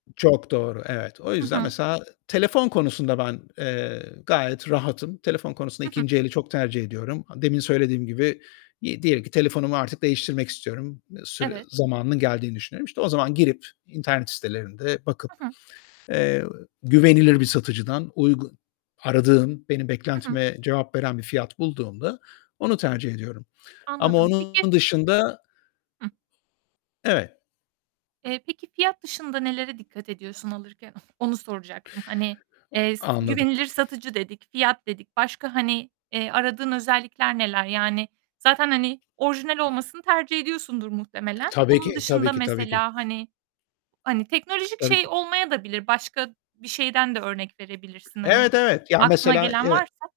Çok doğru, evet. O Hı yüzden hı. mesela telefon konusunda ben, eee, gayet rahatım. Telefon konusunda Hı hı. 2. eli çok tercih ediyorum. A demin söylediğim gibi, iii, diyelim ki telefonumu artık değiştirmek istiyorum. Sü Evet. zamanının geldiğini düşünüyorum. İşte, o zaman girip internet sitelerinde bakıp, Hı hı. eee, güvenilir bir satıcıdan uygu aradığım, benim Hı hı. beklentime cevap veren bir fiyat bulduğumda onu tercih ediyorum ama Anladım. Peki onun dışında Hıh. Evet. Eee, peki, fiyat dışında nelere dikkat ediyorsun alırken? Onu soracaktım. Hani, O eee, s anladım. güvenilir satıcı dedik, fiyat dedik. Başka, hani, eee, aradığın özellikler neler? Yani, zaten, hani, orijinal olmasını tercih ediyorsundur muhtemelen. Tabii Onun ki, tabii dışında ki, tabii ki. mesela, hani, hani, teknolojik Tabii şey ki. olmayadabilir. Başka bir şeyden de örnek verebilirsin hani, Evet, evet. Ya, aklına mesela, gelen eee varsa...